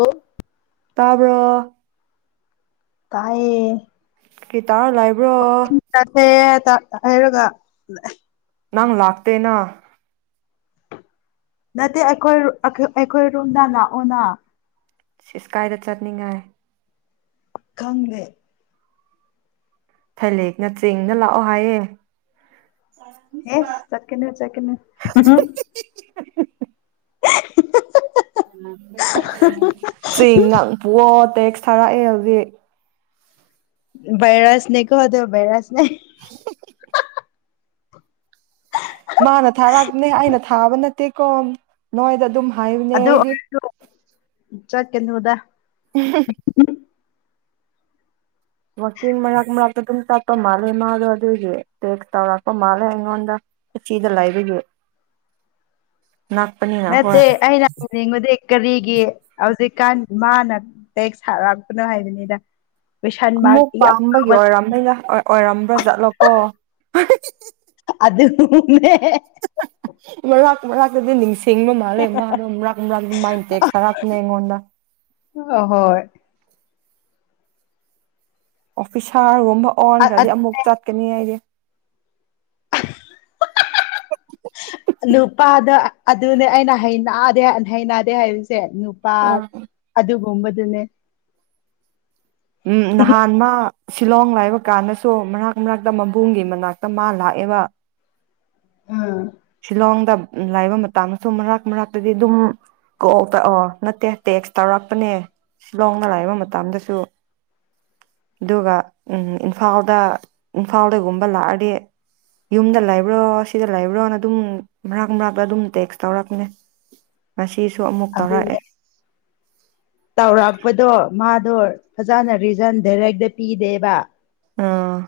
ꯑꯣ ꯇꯥꯕ꯭ꯔꯣ ꯇꯌꯦ ꯇꯥꯔꯨꯅꯣ ꯍꯥꯏꯕ꯭ꯔꯣ ꯇꯥꯏ ꯍꯥꯏꯔꯒ ꯅꯪ ꯂꯥꯛꯇꯦꯅ ꯅꯠꯇꯦ ꯑꯩꯈꯣꯏ ꯑꯩꯈꯣꯏ ꯔꯨꯝꯗ ꯂꯥꯛꯑꯣꯅ ꯏꯁ ꯀꯥꯏꯗ ꯆꯠꯅꯤꯡꯉꯥꯏ ꯈꯪꯗꯦ ꯊꯥꯏꯂꯦꯛꯅ ꯆꯦꯡꯅ ꯂꯥꯛꯑꯣ ꯍꯥꯏꯌꯦ ꯍꯦꯁ ꯆꯠꯀꯅꯨ ꯆꯠꯀꯅꯨ ꯆꯦꯡ ꯉꯛꯄꯑꯣꯠ ꯇꯦꯛꯁ ꯊꯥꯔꯛꯑꯦ ꯍꯧꯖꯤꯛ ꯕꯥꯏꯔꯁꯅꯦꯀꯣ ꯑꯗꯣ ꯕ ꯩꯔꯁ ꯑꯦ ꯃꯥꯅ ꯊꯥꯔꯛꯞꯅꯦ ꯑꯩꯅ ꯊꯥꯕ ꯅꯠꯇꯦꯀꯣ ꯅꯣꯏꯗ ꯑꯗꯨꯝ ꯍꯥꯏꯏꯕꯅꯦ ꯑꯗꯨ ꯑꯩꯗꯤ ꯑꯣꯏꯔꯁꯨ ꯆꯠꯀꯅꯨꯗ [unintelligible] [inaudible] ꯋꯥꯛꯀꯤꯡ ꯃꯔꯛ ꯃꯔꯛꯇ ꯑꯗꯨꯝ ꯆꯠꯄ ꯃꯥꯜꯂꯦ ꯃꯥꯗꯣ ꯑꯗꯨꯒꯤ ꯇꯦꯛꯁ ꯇꯧꯔꯛꯄ ꯃꯥꯜꯂꯦ ꯑꯩꯉꯣꯟꯗ ꯏꯊꯤꯗ ꯂꯩꯕꯒꯤ ꯅꯛꯄꯅꯤꯅ ꯍꯣꯏ ꯅꯠꯇꯦ ꯑꯩꯅ ꯎꯅꯤꯡꯕꯗꯤ ꯀꯔꯤꯒꯤ ꯍꯧꯖꯤꯛꯀꯥꯟ ꯃꯥꯅ ꯇꯦꯛꯁ ꯊꯔꯛꯄꯅꯣ ꯍꯥꯏꯕꯅꯤꯗ ꯀꯣꯏꯁꯟ ꯃꯥꯔꯛ ꯑꯃꯨꯛ ꯌꯥꯝ ꯄꯥꯝꯕꯒꯤ ꯆꯥꯎꯕ ꯑꯣꯏꯔꯝꯅꯤꯗ ꯑꯣꯏꯔꯝꯕ꯭ꯔꯥ ꯖꯥꯠꯂꯣꯀꯣ ꯑꯗꯨꯨꯅꯦ ꯃꯔꯛ ꯃꯅꯥꯛꯇꯗꯤ ꯅꯤꯡꯁꯤ ꯁꯤꯡꯕ ꯃꯥꯜꯂꯦ ꯃꯥꯗꯣ ꯃꯥꯔꯛ ꯃꯥꯔꯛꯃ ꯇꯦꯛꯁ ꯊꯥ ꯔꯛꯑꯝꯅꯦ ꯑꯩꯉꯣꯟꯗ ꯑ ꯍꯣꯏ ꯑꯣꯐꯤꯁꯔ ꯇꯨꯝꯕ ꯑꯣꯟꯈ꯭ꯔꯗꯤ ꯑꯃꯨꯛ ꯆꯠꯀꯅꯤ ꯑꯩꯗꯤ ꯅꯨꯄꯥꯗ ꯑꯗꯨꯅꯦ ꯑꯩꯅ ꯍꯩꯅ ꯍꯩꯅꯗꯦ ꯍꯥꯏꯁꯦ ꯁꯦ ꯅꯨꯄꯥ ꯑꯗꯨꯒ ꯒꯨꯝꯕꯗꯨꯨꯅꯦ ꯎꯝ ꯅꯍꯥꯟ ꯃꯥ ꯁꯤꯂꯣꯡ ꯂꯥꯏꯕ ꯀꯥꯟꯗꯁꯨ ꯃꯔꯛ ꯃꯔꯛꯇ ꯃꯕꯨꯡꯒꯤ ꯃꯅꯥꯛꯇ ꯃꯥ ꯂꯥꯛꯑꯦꯕ ꯑꯝ ꯁꯤꯂꯣꯡꯗ ꯂꯥꯏꯕ ꯃꯇꯝꯗꯁꯨ ꯃꯔꯛ ꯃꯔꯛꯇꯗꯤ ꯑꯗꯨꯝ ꯀ ꯇꯑꯣ ꯅꯠꯇꯦ ꯇꯦꯛꯁ ꯇꯧꯔꯛꯄꯅꯦ ꯁꯤꯂꯣꯡꯗ ꯂꯥꯏꯕ ꯃꯇꯝꯗꯁꯨ ꯃꯥꯔꯛ ꯃꯥꯔꯛꯇꯗꯤ ꯑꯗꯨꯝ ꯀꯣꯛꯇ ꯑꯣ ꯅꯠꯇꯦ ꯇꯦꯛꯁ ꯇꯧꯔꯛꯄꯅꯦ ꯁꯤꯂꯣꯡꯗ ꯂꯩꯕ ꯃꯇꯝꯗꯁꯨ ꯑꯗꯨꯒ ꯎꯝ ꯏꯝꯐꯥꯜꯗ ꯏꯝꯐꯥꯜꯗꯒꯨꯝꯕ ꯂꯥꯛꯑꯗꯤ ꯌꯨꯝꯗ ꯂꯩꯕ꯭ꯔꯣ ꯁꯤꯗ ꯂꯩꯕ꯭ꯔꯣꯅ ꯑꯗꯨꯝ ꯃꯔꯥꯛ ꯃꯔꯥꯛꯛꯇ ꯑꯗꯨꯝ ꯇꯦꯛꯁ ꯇꯧꯔꯛꯄꯅꯦ ꯉꯁꯤꯗꯨ ꯁꯤꯁꯨ ꯑꯃꯨꯛ ꯇꯧꯔꯛꯑꯦ ꯑꯗꯨꯅꯦ ꯇꯧꯔꯛꯄꯗꯣ ꯃꯥ ꯗꯣ ꯐꯖꯅ ꯔꯤꯖꯟ ꯗꯥꯏꯔꯦꯛꯇ ꯄꯤꯗꯦꯕ ꯑꯥ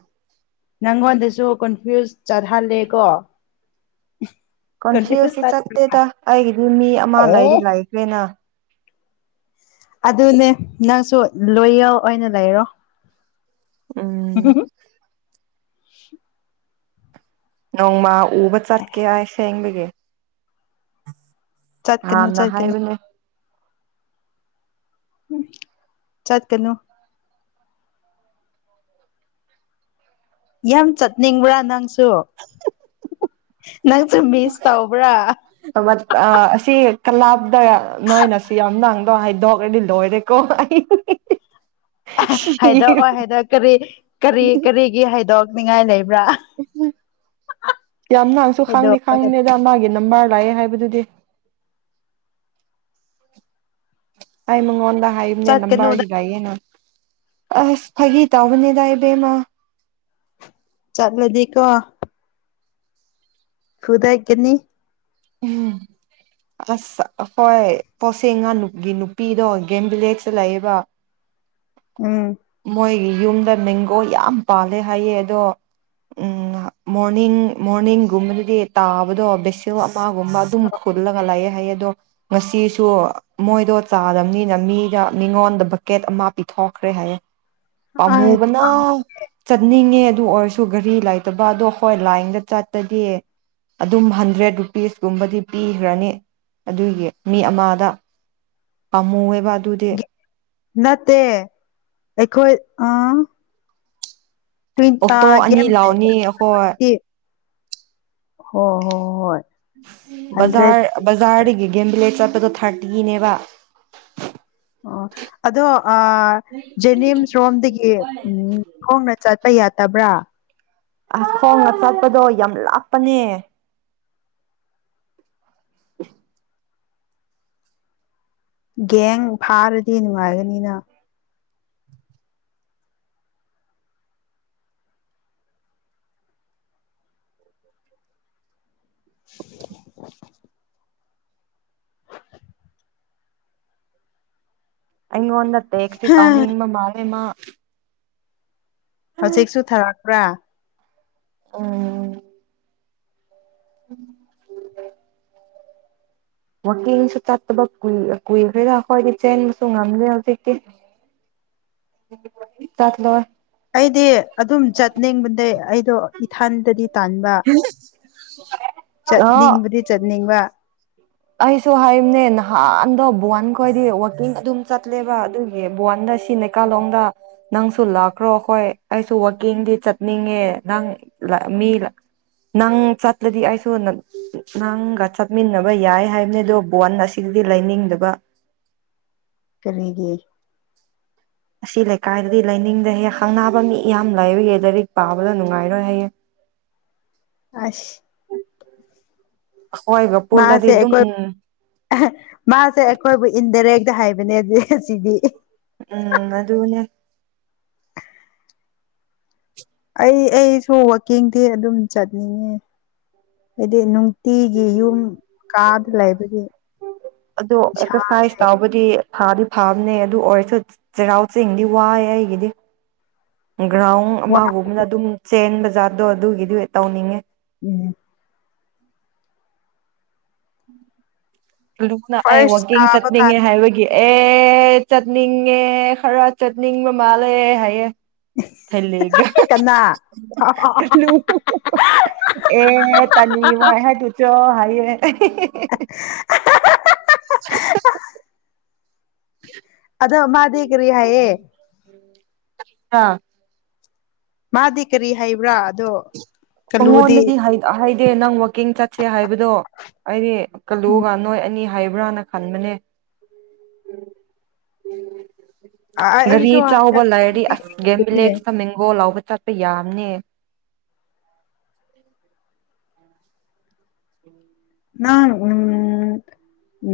ꯅꯪꯉꯣꯟꯗꯁꯨ ꯀꯣꯟꯐ꯭ꯌꯨꯁ ꯆꯠꯍꯜꯂꯦ ꯀꯣ ꯀꯣꯟꯐꯤꯌꯁꯇꯤ ꯆꯠꯇꯦꯗ ꯑꯩꯒꯤꯗꯤ ꯃꯤ ꯑꯃ ꯑꯦ ꯂꯩꯗꯤ ꯂꯩꯈ꯭ꯔꯦꯅ ꯑꯗꯨꯅꯦ ꯅꯪꯁꯨ ꯂꯣꯌꯔ ꯑꯣꯏꯅ ꯂꯩꯔꯣ ꯎꯝ [inaudible] ꯅꯣꯡꯃꯥ ꯎꯕ ꯆꯠꯀꯦꯁꯦ ꯍꯡꯕꯦ ꯆꯠꯀꯅꯨ ꯅꯍꯥꯟꯅ ꯆꯠꯀꯅꯨ ꯍꯥꯏꯕꯅꯦ꯫ ꯎ ꯆꯠꯀꯅꯨ꯫ ꯌꯥꯝ ꯆꯠꯅꯤꯡꯕ꯭ꯔꯥ ꯅꯪ꯫ ꯅꯪꯁꯨ ꯃꯤꯁ ꯇꯧꯕ꯭ꯔꯥ꯫ ꯀꯂꯥꯞꯗ ꯅꯣꯏꯅ ꯁꯤ ꯌꯥꯝ ꯅꯪꯗꯣ ꯍꯥꯏꯗꯣꯛꯔꯗꯤ ꯂꯣꯏꯔꯦꯀꯣ ꯑꯩ꯫ ꯁꯤꯔꯦ ꯍꯥꯏꯗꯣꯛꯑꯣ ꯍꯥꯏꯗ ꯀꯔꯤ ꯀꯔꯤ ꯀꯔꯤꯒꯤ ꯍꯥꯏꯗꯣꯛ ꯛꯅꯤꯡꯉꯥꯏ ꯂꯩꯕ꯭ꯔꯥ꯫ [inaudible] ꯌꯥꯝ ꯅꯥꯡꯁꯨ ꯈꯥꯡꯗꯤ ꯍꯥꯏꯗꯣꯛꯄꯒ ꯈꯥꯡꯕꯅꯦꯗ ꯃꯥꯒꯤ ꯅꯃꯥ ꯂꯥꯛꯑꯦ ꯍꯥꯏꯕꯗꯨꯗꯤ꯫ ꯑꯩ ꯃꯉꫭꯟꯗ ꯏꯅꯦ ꯆꯠꯀꯅꯨꯗ ꯂꯝꯕꯥꯒ ꯌꯦꯦꯅ ꯑꯁ ꯐꯥꯒꯤ ꯇꯧꯕꯅꯦꯗ ꯏꯕꯦꯝꯃ꯫ ꯆꯠꯂꯗꯤꯀꯣ ꯐꯨꯗꯥꯏꯀꯅꯤ ꯎꯝ ꯑꯁ ꯍꯣꯏ ꯄꯣꯠꯁꯦꯡꯉꯥ ꯅꯨꯛꯀꯤ ꯅꯨꯄꯤꯗꯣ ꯒꯦꯝ ꯚꯤꯂꯦꯖꯇ ꯂꯩꯌꯦꯕ꯫ ꯎꯝ ꯃꯣꯏꯒꯤ ꯌꯨꯝꯗ ꯃꯦꯡꯒꯣ ꯌꯥꯝ ꯄꯥꯜꯂꯦ ꯍꯥꯏꯌꯦ ꯑꯗꯣ ꯎꯝ ꯃꯣꯔꯅꯤꯡ ꯃꯣꯔꯅꯤꯡꯒꯨꯝꯕꯗꯗꯤ ꯇꯥꯕꯗꯣ ꯕꯦꯁꯤꯜ ꯋꯥ ꯃꯥꯒꯨꯝꯕ ꯑꯗꯨꯝ ꯈꯨꯜꯂꯒ ꯂꯥꯏꯑꯌꯦ ꯍꯥꯏꯌꯦ꯫ ꯑꯗꯣ ꯉꯁꯤꯁꯨ ꯃꯣꯏꯗꯣ ꯆꯥꯗꯕꯅꯤꯅ ꯃꯤꯗ ꯃꯤꯉꯣꯟꯗ ꯕꯛꯀꯦꯠ ꯑꯃ ꯄꯤꯊꯣꯛꯈ꯭ꯔꯦ ꯍꯥꯏꯌꯦꯦ ꯑꯥꯏ ꯄꯥꯝꯃꯨꯕꯅ ꯆꯠꯅꯤꯡꯑꯦ꯫ ꯑꯗꯨ ꯑꯣꯏꯔꯁꯨ ꯘꯔꯤ ꯂꯩꯇꯕ ꯑꯗꯣ ꯍꯣꯏ ꯂꯥꯏꯟꯗ ꯆꯠꯇꯗꯤ ꯑꯗꯨꯝ ꯍꯟꯗ꯭ꯔꯦꯠ ꯄꯤꯁꯀꯨꯝꯕꯗꯤ ꯄꯤꯈ꯭ꯔꯅꯤ ꯑꯗꯨꯒꯤ ꯃꯤ ꯑꯃꯥꯗ ꯄꯥꯝꯃꯨꯑꯦꯕ꯫ ꯃꯗꯤ ꯅꯠꯇꯦ ꯑꯩꯈꯣꯏ ꯑꯥ ꯇ꯭ꯋꯦꯟ ꯑꯣꯛꯇꯣ ꯑꯥ ꯑꯅꯤ ꯒꯦꯝ ꯂꯥꯎꯅꯤ ꯑꯩꯈꯣꯏ꯫ ꯍꫭ ꯍꯣ ꯍꫭ ꯍꯣꯏ꯫ ꯍꯟꯗ꯭ꯔꯦꯠ ꯕꯖꯥꯔ ꯕꯖꯥꯔꯗꯒꯤ ꯒꯦꯝ ꯚꯤꯂꯦꯖ ꯆꯠ ꯑꯗꯨꯗꯣ ꯊꯥꯔꯇꯤꯒꯤꯅꯦꯕ꯫ ꯑꯣ ꯑꯗꯣ ꯑ ꯖꯦꯅꯤꯝꯁ ꯔꯣꯝꯗꯒꯤ ꯎꯝ ꯈꫭꯡꯅ ꯆꯠꯄ ꯌꯥ ꯇꯕ꯭ꯔꯥ ꯑ ꯈꯣꯡꯅ ꯆꯠꯄꯗꯣ ꯌꯥꯝ ꯂꯥꯞꯄꯅꯦ꯫ [unintelligible] ꯒꯦꯡ ꯐꯥꯔꯗꯤ ꯅꯨꯡꯉꯥꯏꯒꯅꯤꯅ꯫ [unintelligible] ꯑꯩꯉꯣꯟꯗ ꯇꯦꯛꯇꯨ ꯇꯧꯅꯤꯡꯕ ꯃꯥꯂ ꯃꯥ ꯍꯧꯖꯤꯛꯁꯨ ꯊꯥꯔꯛꯄ꯭ꯔꯥ ꯎꯝ ꯎꯝ ꯎꯝ ꯋꯥꯛꯀꯤꯡꯁꯨ ꯆꯠꯇꯕꯏ ꯀꯨꯏꯈ꯭ꯔꯦꯗꯥ ꯑꯩꯈꯣꯏꯗꯤ ꯆꯦꯟꯕꯁꯨ ꯉꯝꯗ꯭ꯔꯦ ꯍꯧꯖꯤꯛꯇꯤ ꯆꯠꯂꯣꯏ ꯑꯩꯗꯤ ꯑꯗꯨꯝ ꯆꯠꯅꯤꯡꯕꯅꯦ ꯑꯩꯗꯣ ꯏꯊꯥꯟꯗꯗꯤ ꯇꯥꯟꯕ ꯑꯣ ꯆꯠꯅꯤꯡꯕꯗꯤ ꯆꯠꯅꯤꯡꯕ ꯑꯩꯁꯨ ꯍꯥꯏꯝꯅꯦ ꯅꯍꯥꯟꯗ ꯕꯣꯟ ꯈꯣꯏꯗꯤ ꯋꯥꯋꯥꯛꯀꯤꯡ ꯑꯗꯨꯝ ꯆꯠꯂꯦꯕ ꯑꯗꯨꯒꯤ ꯕꯣꯟꯗ ꯇꯤꯅꯦꯀꯥꯂꯣꯡꯗ ꯅꯪꯁꯨ ꯂꯥꯛꯈ꯭ꯔꯣ ꯑꯩꯈꯣꯏ ꯑꯩꯁꯨ ꯋꯥꯛꯀꯤꯡꯗꯤ ꯆꯠꯅꯤꯡꯉꯦ ꯅꯪ ꯂ ꯃꯤ ꯅꯪ ꯆꯠꯂꯗꯤ ꯑꯩꯁꯨ ꯅ ꯅꯪꯒ ꯆꯠꯃꯤꯟꯅꯕ ꯌꯥꯏ꯫ ꯍꯥꯏꯕꯅꯦ ꯑꯗꯨꯣ ꯕꯣꯟ ꯑꯁꯤꯗꯗꯤ ꯂꯩꯅꯤꯡꯗꯕ ꯀꯒ ꯑꯁꯤ ꯂꯩꯀꯥꯏꯗꯗꯤ ꯂꯥꯏꯅꯤꯡꯗ ꯍꯌꯦ ꯈꯪꯅꯕ ꯃꯤ ꯌꯥꯝ ꯂꯥꯏꯔꯨꯌꯦ ꯂꯥꯏꯔꯤꯛ ꯄꯥꯕꯗ ꯅꯨꯡꯉꯥꯏꯔꯣꯏ ꯍꯌꯦ ꯑꯁ ꯑꯩꯈꯣꯏꯒ ꯄꯨꯜꯂꯗꯤ ꯃꯥꯁꯦ ꯑꯗꯨꯝ ꯑꯩꯈꯣꯏ ꯃꯥꯁꯦ ꯑꯩꯈꯣꯏꯕꯨ ꯏꯟꯗꯥꯔꯦꯛ ꯍꯥꯏꯕꯅꯦ ꯑꯁꯤꯗꯤ ꯎꯝ ꯑꯗꯨ ꯑꯗꯨꯅꯦ ꯑꯩ ꯑꯩꯁꯨ ꯋꯥꯋꯀꯦꯡꯗꯤ ꯑꯗꯨꯝ ꯆꯠꯅꯤꯡꯉꯦ ꯍꯥꯏꯗꯤ ꯎꯇꯤꯒꯤ ꯌꯨꯝ ꯀꯥꯗ ꯂꯩꯕꯒꯤ ꯑꯗꯣ ꯑꯦꯛꯁꯔꯁꯥꯏꯁ ꯏꯁꯥꯁꯦ ꯇꯧꯕꯗꯤ ꯐꯥꯗꯤ ꯐꯥꯕꯅꯦ ꯑꯗꯨ ꯑꯣꯏꯔꯁꯨ ꯆꯩꯔꯥꯎ ꯆꯦꯡꯗꯤ ꯋꯥꯑꯦ ꯑꯩꯒꯤꯗꯤ꯫ ꯒ꯭ꯔꯥꯎꯟ ꯑꯃꯒꯨꯝꯕꯅ ꯑꯗꯨꯝ ꯆꯦꯟꯕ ꯖꯥꯠꯇꯣ ꯑꯗꯨꯒꯤꯗꯤ ꯇꯧꯅꯤꯡꯉꯦ ꯎꯝ ꯂꯨꯅ ꯑꯩ ꯐꯥꯔꯁ ꯋꯥꯛꯀꯤꯡ ꯇꯥꯕ ꯆꯠꯅꯤꯡꯉꯦ ꯀꯥꯟꯗ ꯍꯥꯏꯕꯒꯤ ꯑꯦ ꯆꯠꯅꯤꯡꯦ ꯈꯔ ꯆꯠꯅꯤꯡ ꯃ ꯃꯥꯂꯦ ꯍꯥꯏꯌꯦ ꯀꯅꯥ ꯊꯦꯂꯒꯂꯨ ꯑꯦ ꯇꯅꯤ ꯃꯣꯏ ꯍꯥꯏ ꯇ ꯆꯣ ꯍꯥꯏꯦ [unintelligible] [unintelligible] ꯅꫭ ꯃꯥꯗꯤ ꯀꯔꯤ ꯍꯥꯏꯌꯦ꯫ ꯑꯥ ꯃꯥꯗꯤ ꯀꯔꯤ ꯍꯥꯏꯕ꯭ꯔꯥ ꯑꯗꯣ ꯀꯜꯂꯨꯗꯤ ꯃꯉꯣꯟꯗꯗꯤ ꯍꯥꯏꯗꯦ ꯅꯪ ꯋꯥꯛꯀꯤꯡ ꯆꯠꯁꯦ ꯍꯥꯏꯕꯗꯣ ꯑꯩꯅꯦ ꯎꯝ ꯀꯜꯂꯨꯒ ꯅꯣꯏ ꯑꯅꯤ ꯍꯥꯏꯕ꯭ꯔꯥꯅ ꯈꯟꯕꯅꯦ ꯒꯥꯔꯤ ꯑꯩꯁꯨ ꯆꯥꯎꯕ ꯂꯩꯥꯏꯔꯗꯤ ꯑꯁ ꯒꯦꯝꯚꯕꯤꯂꯦꯖꯇ ꯃꯦꯡꯒꯣꯜ ꯂꯥꯎꯕ ꯆꯠꯄ ꯌꯥꯝꯅꯤ ꯎꯝ ꯅꯪ ꯎ ꯎ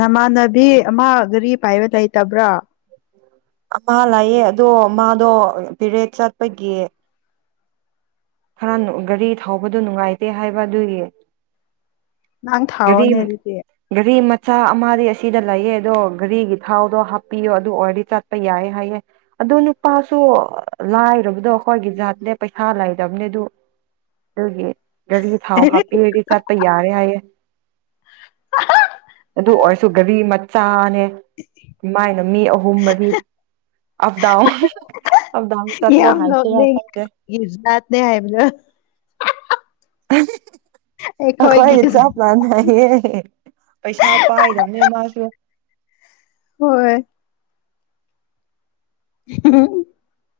ꯅꯃꯥꯟꯅꯕꯤ ꯑꯃ ꯒꯥꯔꯤ ꯄꯥꯏꯕ ꯂꯩꯇꯕ꯭ꯔꯥ ꯑꯃ ꯂꯥꯛꯌꯦꯦ ꯑꯗꯣ ꯃꯥꯗꯣ ꯄꯦꯔꯦꯠ ꯆꯠꯄꯒꯤ ꯈꯔ ꯒꯥꯔꯤ ꯊꯧꯕꯗꯨꯣ ꯅꯨꯡꯉꯥꯏꯇꯦ ꯍꯥꯏꯕ ꯑꯗꯨꯒꯤ ꯅꯪ ꯊꯥꯋꯥꯅꯦ ꯑꯗꯨꯗꯤꯦ ꯆꯥꯛ ꯑꯃꯗꯤ ꯑꯁꯤꯗ ꯂꯩꯌꯦ ꯑꯗꯣ ꯘꯔꯤꯒꯤ ꯊꯥꯎꯗꯣ ꯍꯥꯞꯄꯤꯌꯣ ꯑꯗꯨ ꯑꯣꯏꯔꯗꯤ ꯆꯠꯄ ꯌꯥꯏ ꯍꯥꯏꯌꯦ ꯑꯗꯣ ꯅꯨꯄꯥꯁꯨ ꯂꯥꯏꯔꯨꯕꯗꯣ ꯑꯩꯈꯣꯏꯒꯤ ꯖꯥꯠꯦ ꯄꯩꯁꯥ ꯗꯝꯅꯦꯗꯨꯒꯤ ꯒꯥꯔꯤ ꯊꯥꯎ ꯍꯥꯞꯄꯤꯔꯗꯤ ꯆꯠꯄ ꯌꯥꯔꯦ ꯍꯥꯏꯌꯦꯦ ꯑꯗꯨ ꯑꯣꯏꯔꯁꯨ ꯒꯥꯔꯤ ꯆꯥꯡ ꯃꯥꯏꯅ ꯃꯤ ꯑꯍꯨꯝ ꯃꯔꯤ ꯑꯞꯗꯥꯎꯟ ꯑꯞꯗꯥꯎꯟ ꯆꯠꯂꯣ ꯍꯥꯏꯁ ꯈꯪꯗꯦ ꯦ ꯍꯥꯏꯌꯦꯕꯂ [unintelligible] ꯑꯩꯈꯣꯏꯒꯤ ꯆꯞ ꯃꯥꯟꯅꯍꯦ ꯄꯩꯁꯥ ꯄꯥꯏꯗꯕꯅꯦ ꯃꯥꯁꯨ ꯍꯣꯏꯣꯏ [unintelligible]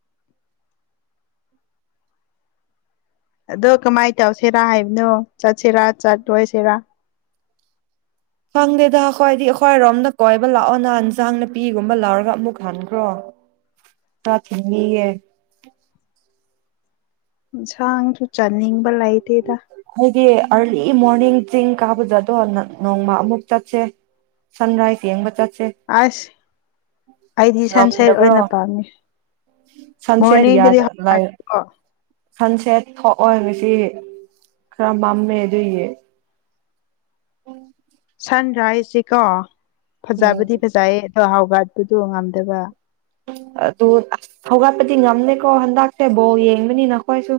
ꯑꯗꯣ ꯀꯃꯥꯏꯅ ꯇꯧꯁꯤꯔꯥ ꯍꯥꯏꯕꯅꯣ ꯆꯠꯁꯤꯔꯥ ꯆꯠꯂꯣꯏꯁꯤꯔꯥ ꯐꯪꯗꯦꯗ ꯑꯩꯈꯣꯏꯗꯤ ꯑꯩꯈꯣꯏꯔꯣꯝꯅ ꯀꯣꯏꯕ ꯂꯥꯛꯑꯣ ꯅꯍꯥꯟꯟꯁꯥꯡ ꯅꯥꯄꯤꯒꯨꯝꯕ ꯂ ꯂꯧꯔꯒ ꯑꯃꯨꯛ ꯍꯟꯈ꯭ꯔꯣ ꯈꯔ ꯊꯤꯟꯕꯤꯒꯦ ꯏꯟꯁꯥꯡꯁꯨ ꯆꯥꯅꯤꯡꯕ ꯂꯩꯇꯦꯗ ꯍꯥꯏꯗꯤ ꯑꯥꯔꯂꯤ ꯃꯣꯔꯅꯤꯡ ꯆꯤꯡ ꯀꯥꯕꯗ ꯑꯗꯣ ꯅꯣꯡꯃ ꯑꯃꯨꯛ ꯆꯠꯁꯦ ꯁꯟꯔꯥꯏꯖ ꯌꯦꯡꯕ ꯆꯠꯁꯦ ꯑꯁ ꯑꯩꯗꯤ ꯁꯟ ꯁꯦꯠ ꯉꯝꯗꯕ꯭ꯔꯣ ꯑꯣꯏꯅ ꯄꯥꯝꯃꯤ ꯃꯣꯔꯅꯤꯡꯗꯗꯤ ꯍꯣ ꯁꯟ ꯁꯦꯠ ꯊꯣꯛꯑꯣꯏꯕꯁꯤ ꯈꯔꯝꯕꯃꯦ ꯑꯗꯨꯌꯦ ꯁꯟ ꯔꯥꯏꯁꯁꯤꯀꯣ ꯎꯝ ꯐꯖꯕꯗꯤ ꯐꯖꯩꯌꯦ ꯆꯥꯛꯍꯥꯎꯒꯠꯄꯗꯣ ꯉꯝꯗꯕ ꯑꯗꯨ ꯍꯧꯒꯠꯄꯗꯤ ꯉꯝꯃꯦꯀꯣ ꯍꯟꯗꯛꯁꯦ ꯕꯣꯜ ꯌꯦꯡꯕꯅꯤ ꯅꯈꯣꯏꯁꯨ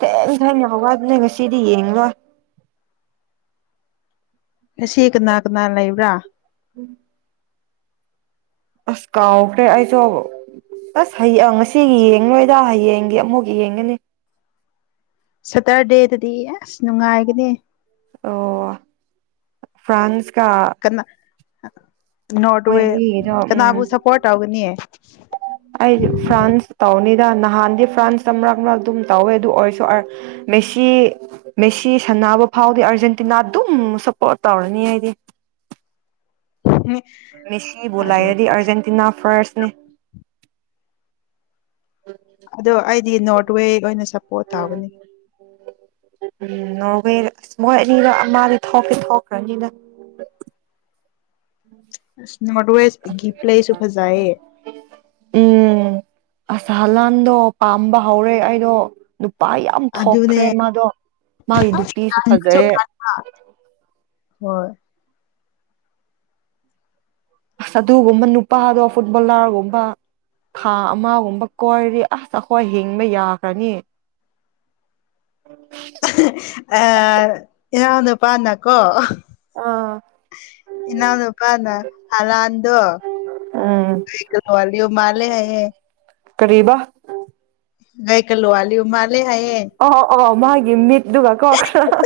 ꯊꯦꯟ ꯊꯥꯏꯅ ꯍꯧꯒꯠꯄꯅꯦ ꯉꯁꯤꯗꯤ ꯌꯦꯡꯂꯡꯣꯏ ꯁꯤ ꯀꯅꯥ ꯀꯅꯥ ꯂꯩ [unintelligible] ꯑꯁ ꯀꯥꯎꯈ꯭ꯔꯦ ꯑꯩꯁꯨ ꯑꯁ ꯍꯌꯦꯡ ꯉꯁꯤꯒꯤ ꯌꯦꯡ ꯂꯣꯏꯗ ꯍꯌꯦꯡꯒꯤ ꯑꯃꯨꯛ ꯌꯦꯡꯒꯅꯤ ꯁꯇꯔꯗꯦꯗꯗꯤ ꯑꯁ ꯅꯨꯡꯉꯥꯏꯒꯅꯤ ꯑꯣ ꯐ꯭ꯔꯥꯟꯁ ꯀꯅꯥ ꯃꯣꯏ ꯅꯣꯗꯋꯦ ꯀꯅꯥꯕꯨ ꯁꯞꯄꯣꯔꯠ ꯇꯧꯒꯅꯤꯌꯦ ꯑꯩ ꯐ꯭ꯔꯥꯟꯁ ꯇꯥꯎꯅꯤ ꯅꯍꯥꯟꯗꯤ ꯐ꯭ꯔꯥꯟꯁꯇ ꯃꯔꯛ ꯃꯔꯛ ꯑꯗꯨꯝ ꯇꯧꯋꯦ ꯑꯗꯨ ꯑꯣꯏꯔꯁꯨ ꯃꯦꯁꯤ ꯃꯦꯁꯤ ꯁꯥꯟꯅꯕ ꯐꯥꯎꯗꯤ ꯑꯥꯔꯖꯦꯟꯇꯤꯅꯥ ꯑꯗꯨꯝ ꯁꯞꯄꯣꯔꯠ ꯇꯧꯔꯅꯤ ꯍꯥꯏꯗꯤ ꯃꯦꯁꯤ ꯑꯗꯨ ꯣꯂꯥꯏꯗꯤ ꯑꯔꯖꯦꯟꯇꯤꯅꯥ ꯐꯥꯁ [unintelligible] ꯑꯗꯣ ꯑꯩꯗꯤ ꯅꯣꯔꯠ ꯋꯦ ꯑꯣꯏꯅ ꯆꯠꯄ ꯅꯕꯔ ꯃꯣꯏ ꯑꯅꯤꯗꫭ ꯃꯥꯗꯤ ꯊꯣꯛꯇꯤ ꯊꫭꯛ ꯊꯈ꯭ꯔꯅꯤꯗ ꯑꯁ ꯣꯋꯦ [unintelligible] ꯒꯤ ꯄ꯭ꯂꯁꯨ ꯐꯖꯑꯌꯦ ꯑꯁꯍꯂꯥꯟꯗꯣ ꯄꯥꯝꯕ ꯍꯧꯔꯦ ꯑꯩꯗꯣ ꯅꯞ ꯅꯨꯄꯥꯥ ꯌꯥꯝ ꯑꯗꯨꯅꯦ ꯊꯣꯛꯈ꯭ꯔꯦ ꯃꯥꯗꯣ ꯃꯥꯒꯤ ꯑꯁ ꯅꯨꯄꯤꯁꯨ ꯀꯟꯁꯨ ꯐꯖꯩꯌ‌ꯦ ꯀꯟ ꯍꯣꯏ ꯑꯁ ꯑꯗꯨꯒꯨꯝꯕ ꯅꯨꯄꯥꯗꯣ ꯐꯨꯠꯕꯣꯂꯥꯔꯒꯨꯝꯕ ꯊꯥ ꯑꯃꯒꯨꯝꯕ ꯀꯣꯏꯔꯤ ꯑꯁ ꯑꯩꯈꯣꯏ ꯍꯤꯡꯕ ꯌꯥꯈ꯭ꯔꯅꯤ ꯑꯥ ꯏꯅ꯭ꯥꯎ ꯅꯨꯄꯥꯅ ꯀꯣ ꯑꯥ ꯏꯅꯥꯅ ꯀꯅ ꯍꯥꯂꯗꯣ ꯎꯝ ꯃꯥꯂꯦ ꯍꯥꯏꯌꯦꯦ ꯀꯔꯤꯕꯥ ꯥꯏ ꯀꯜꯂꯣꯋꯥꯂꯤ ꯃꯥ ꯂꯦ ꯍꯥꯏꯌꯦ ꯑꯧ ꯑꯧ ꯃꯥꯒꯤ ꯃꯤꯠ ꯑꯗꯨꯒꯒꯥ ꯀꯣ ꯈꯔꯥ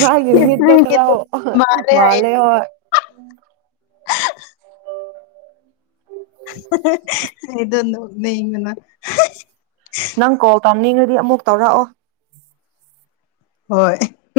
ꯃꯥꯒꯤ ꯃꯤꯠꯇꫭ ꯈꯔꯥ ꯃꯥꯜꯂꯦ ꯍꯥꯏꯌꯦ ꯃꯥꯂꯦ ꯍꯥꯏꯕ ꯑꯥꯏꯗꫭꯟꯅꫭ ꯂꯩ ꯏ ꯉꯅ [unintelligible] ꯅꯪ ꯀꫭꯜ ꯇꯧꯅꯤꯡ ꯑꯗꯨ ꯑꯃꯨꯛ ꯇꯧꯔꯛꯑꯣ ꯍꯣꯏ